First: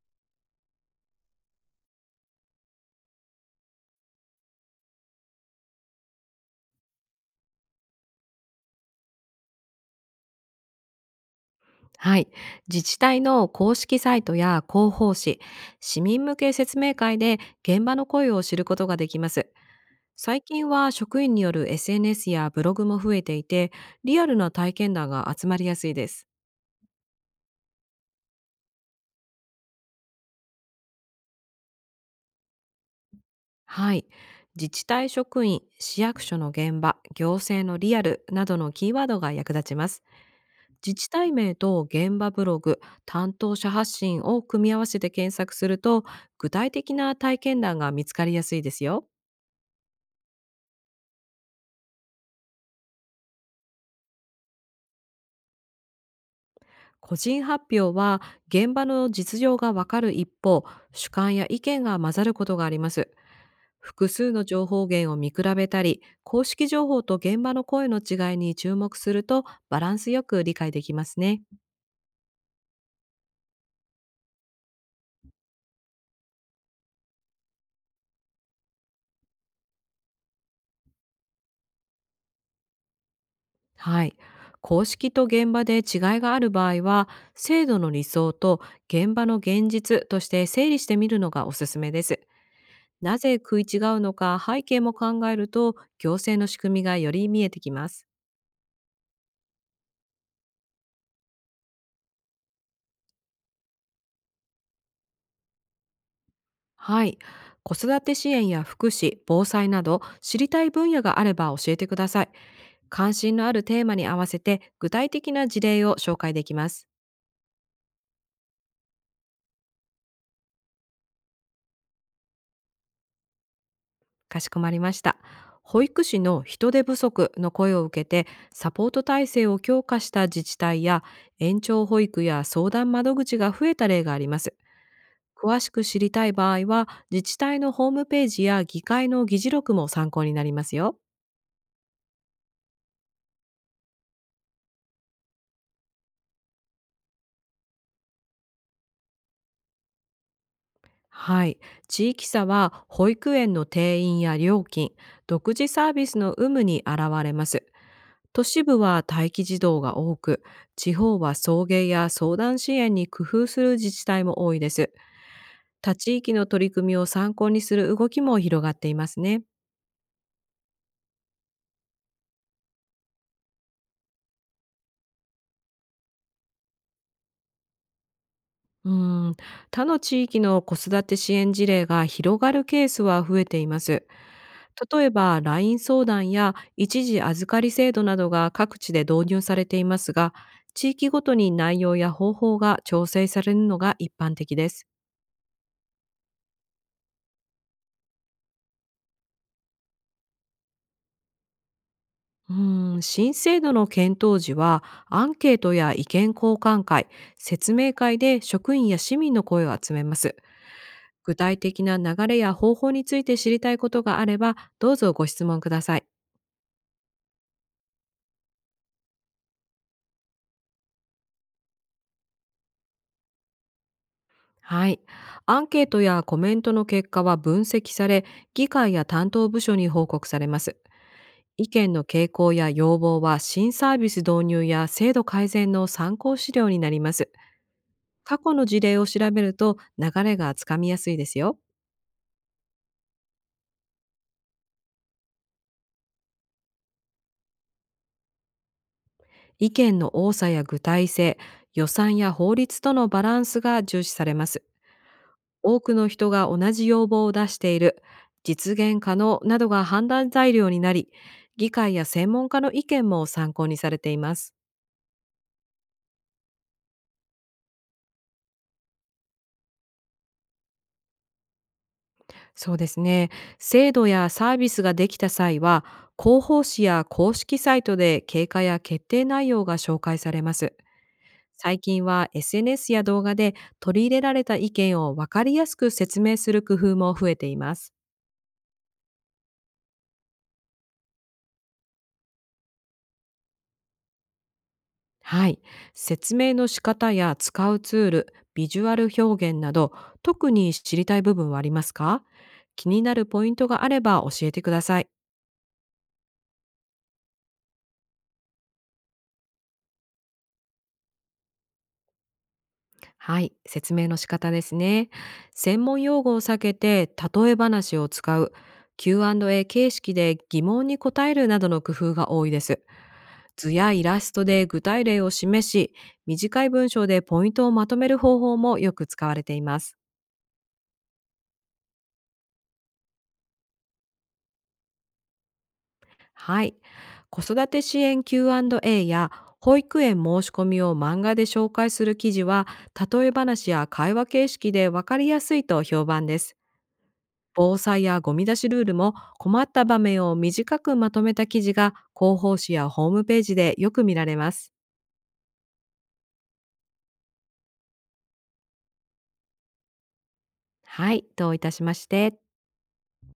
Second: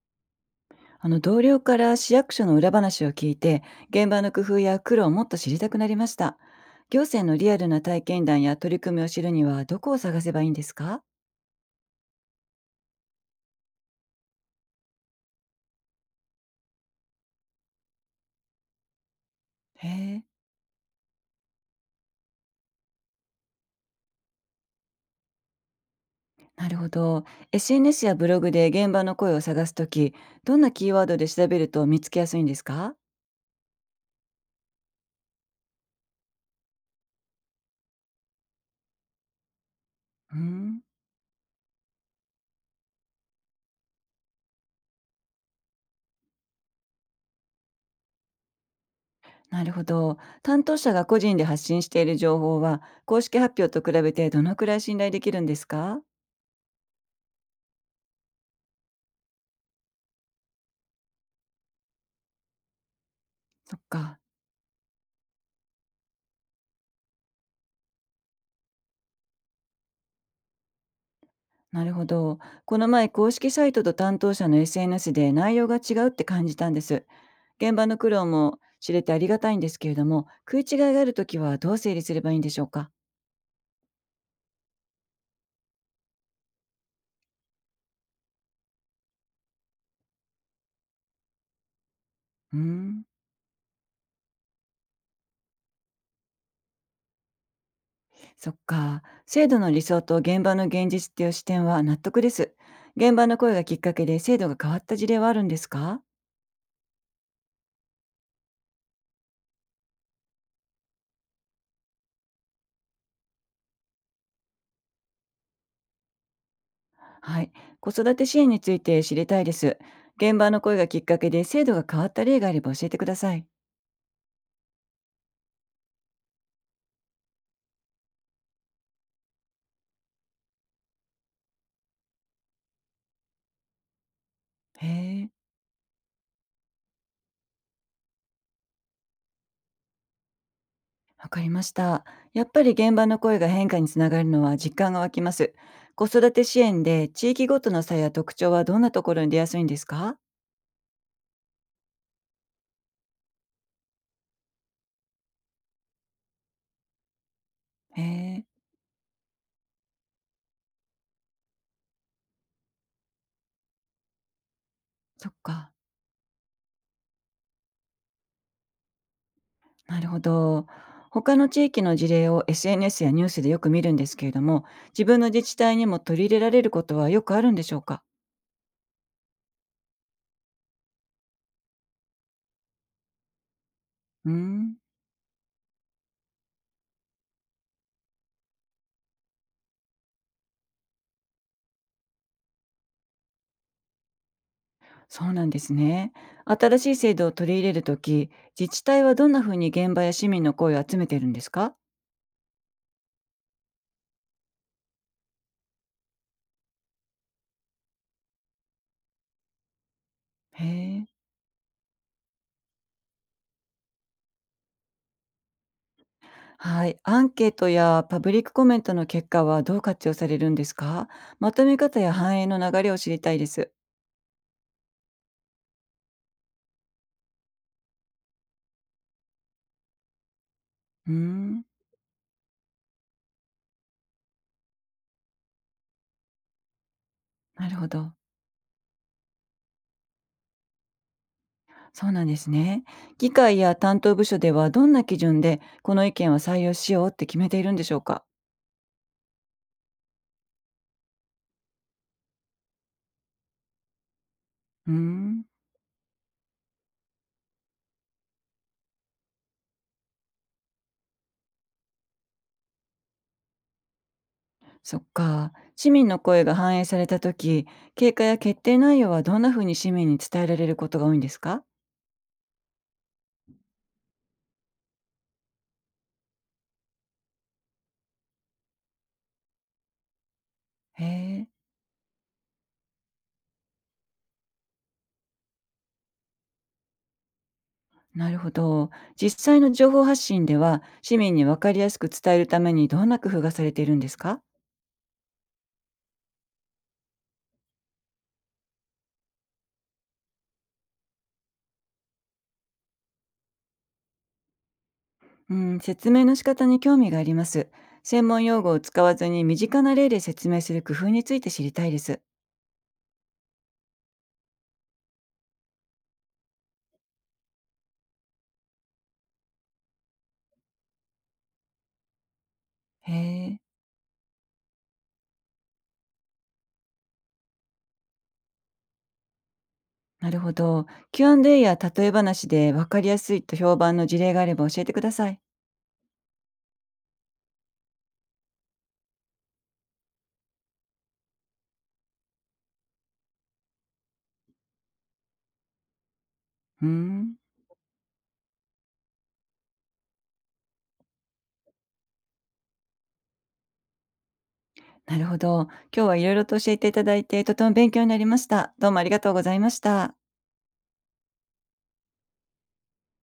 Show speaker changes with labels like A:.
A: あの同僚から市役所の裏話を聞いて現場の工夫や苦労をもっと知りたくなりました。行政のリアルな体験談や取り組みを知るにはどこを探せばいいんですか？
B: はい。自治体の公式サイトや広報誌、市民向け説明会で現場の声を知ることができます。
A: へえ。
B: 最近は職員による SNS やブログも増えていて、リアルな体験談が集まりやすいです。
A: なるほど。 SNS やブログで現場の声を探すときどんなキーワードで調べると見つけやすいんですか？
B: はい。自治体職員、市役所の現場、行政のリアルなどのキーワードが役立ちます。
A: うーん。
B: 自治体名と現場ブログ、担当者発信を組み合わせて検索すると、具体的な体験談が見つかりやすいですよ。
A: なるほど。担当者が個人で発信している情報は公式発表と比べてどのくらい信頼できるんですか？
B: 個人発表は現場の実情がわかる一方、主観や意見が混ざることがあります。
A: そっ
B: 複
A: か。
B: 数の情報源を見比べたり、公式情報と現場の声の違いに注目するとバランスよく理解できますね。
A: なるほど。この前、公式サイトと担当者の SNS で内容が違うって感じたんです。現場の苦労も知れてありがたいんですけれども、食い違いがあるときはどう整理すればいいんでしょうか？
B: はい。公式と現場で違いがある場合は、制度の理想と現場の現実として整理してみるのがおすすめです。
A: うーん。
B: なぜ食い違うのか背景も考えると、行政の仕組みがより見えてきます。
A: そっか。制度の理想と現場の現実っていう視点は納得です。現場の声がきっかけで制度が変わった事例はあるんですか？
B: はい。子育て支援や福祉、防災など知りたい分野があれば教えてください。関心のあるテーマに合わせて具体的な事例を紹介できます。
A: はい。子育て支援について知りたいです。現場の声がきっかけで制度が変わった例があれば教えてください。
B: かしこまりました。保育士の人手不足の声を受けて、サポート体制を強化した自治体や、延長保育や相談窓口が増えた例があります。
A: へえ。
B: 詳しく知りたい場合は自治体のホームページや議会の議事録も参考になりますよ。
A: わかりました。やっぱり現場の声が変化につながるのは実感が湧きます。子育て支援で地域ごとの差や特徴はどんなところに出やすいんですか？
B: はい。地域差は保育園の定員や料金、独自サービスの有無に現れます。
A: へ
B: 都
A: え、
B: 市部は待機児童が多く、地方は送迎や相談支援に工夫する自治体も多いです。
A: そっか。
B: 他地域の取り組みを参考にする動きも広がっていますね。
A: なるほど。他の地域の事例を SNS やニュースでよく見るんですけれども、自分の自治体にも取り入れられることはよくあるんでしょうか？
B: うーん、他の地域の子育て支援事例が広がるケースは増えています。
A: うーん、
B: 例えば、LINE 相談や一時預かり制度などが各地で導入されていますが、地域ごとに内容や方法が調整されるのが一般的です。
A: そうなんですね。新しい制度を取り入れるとき、自治体はどんなふうに現場や市民の声を集めてるんですか？
B: 新制度の検討時は、アンケートや意見交換会、説明会で職員や市民の声を集めます。
A: へえ。
B: 具体的な流れや方法について知りたいことがあれば、どうぞご質問ください。
A: はい、アンケートやパブリックコメントの結果はどう活用されるんですか？まとめ方や反映の流れを知りたいです。
B: はい。アンケートやコメントの結果は分析され、議会や担当部署に報告されます。
A: うーん、
B: 意見の傾向や要望は、新サービス導入や制度改善の参考資料になります。
A: なるほど。
B: 過去の事例を調べると流れがつかみやすいですよ。
A: そうなんですね。議会や担当部署ではどんな基準でこの意見は採用しようって決めているんでしょうか？
B: 意見の多さや具体性、予算や法律とのバランスが重視されます。
A: うーん、
B: 多くの人が同じ要望を出している、実現可能などが判断材料になり、議会や専門家の意見も参考にされています。
A: そっか。市民の声が反映された時、経過や決定内容はどんなふうに市民に伝えられることが多いんですか？
B: そうですね。制度やサービスができた際は、広報誌や公式サイトで経過や決定内容が紹介されます。
A: へえ。
B: 最近は SNS や動画で、取り入れられた意見を分かりやすく説明する工夫も増えています。
A: なるほど。実際の情報発信では、市民に分かりやすく伝えるためにどんな工夫がされているんですか？
B: はい。説明の仕方や使うツール、ビジュアル表現など、特に知りたい部分はありますか？気になるポイントがあれば教えてください。
A: うん、説明の仕方に興味があります。専門用語を使わずに身近な例で説明する工夫について知りたいです。
B: はい。説明の仕方ですね。専門用語を避けて、例え話を使う、Q&A 形式で疑問に答えるなどの工夫が多いです。
A: へえ、
B: 図やイラストで具体例を示し、短い文章でポイントをまとめる方法もよく使われています。
A: なるほど。Q&A や例え話で分かりやすいと評判の事例があれば教えてください。
B: はい。子育て支援 Q&A や保育園申し込みを漫画で紹介する記事は、例え話や会話形式で分かりやすいと評判です。
A: うん、
B: 防災やゴミ出しルールも、困った場面を短くまとめた記事が広報誌やホームページでよく見られます。
A: なるほど。今日はいろいろと教えていただいて、とても勉強になりました。どうもありがとうございました。
B: はい、どういたしまして。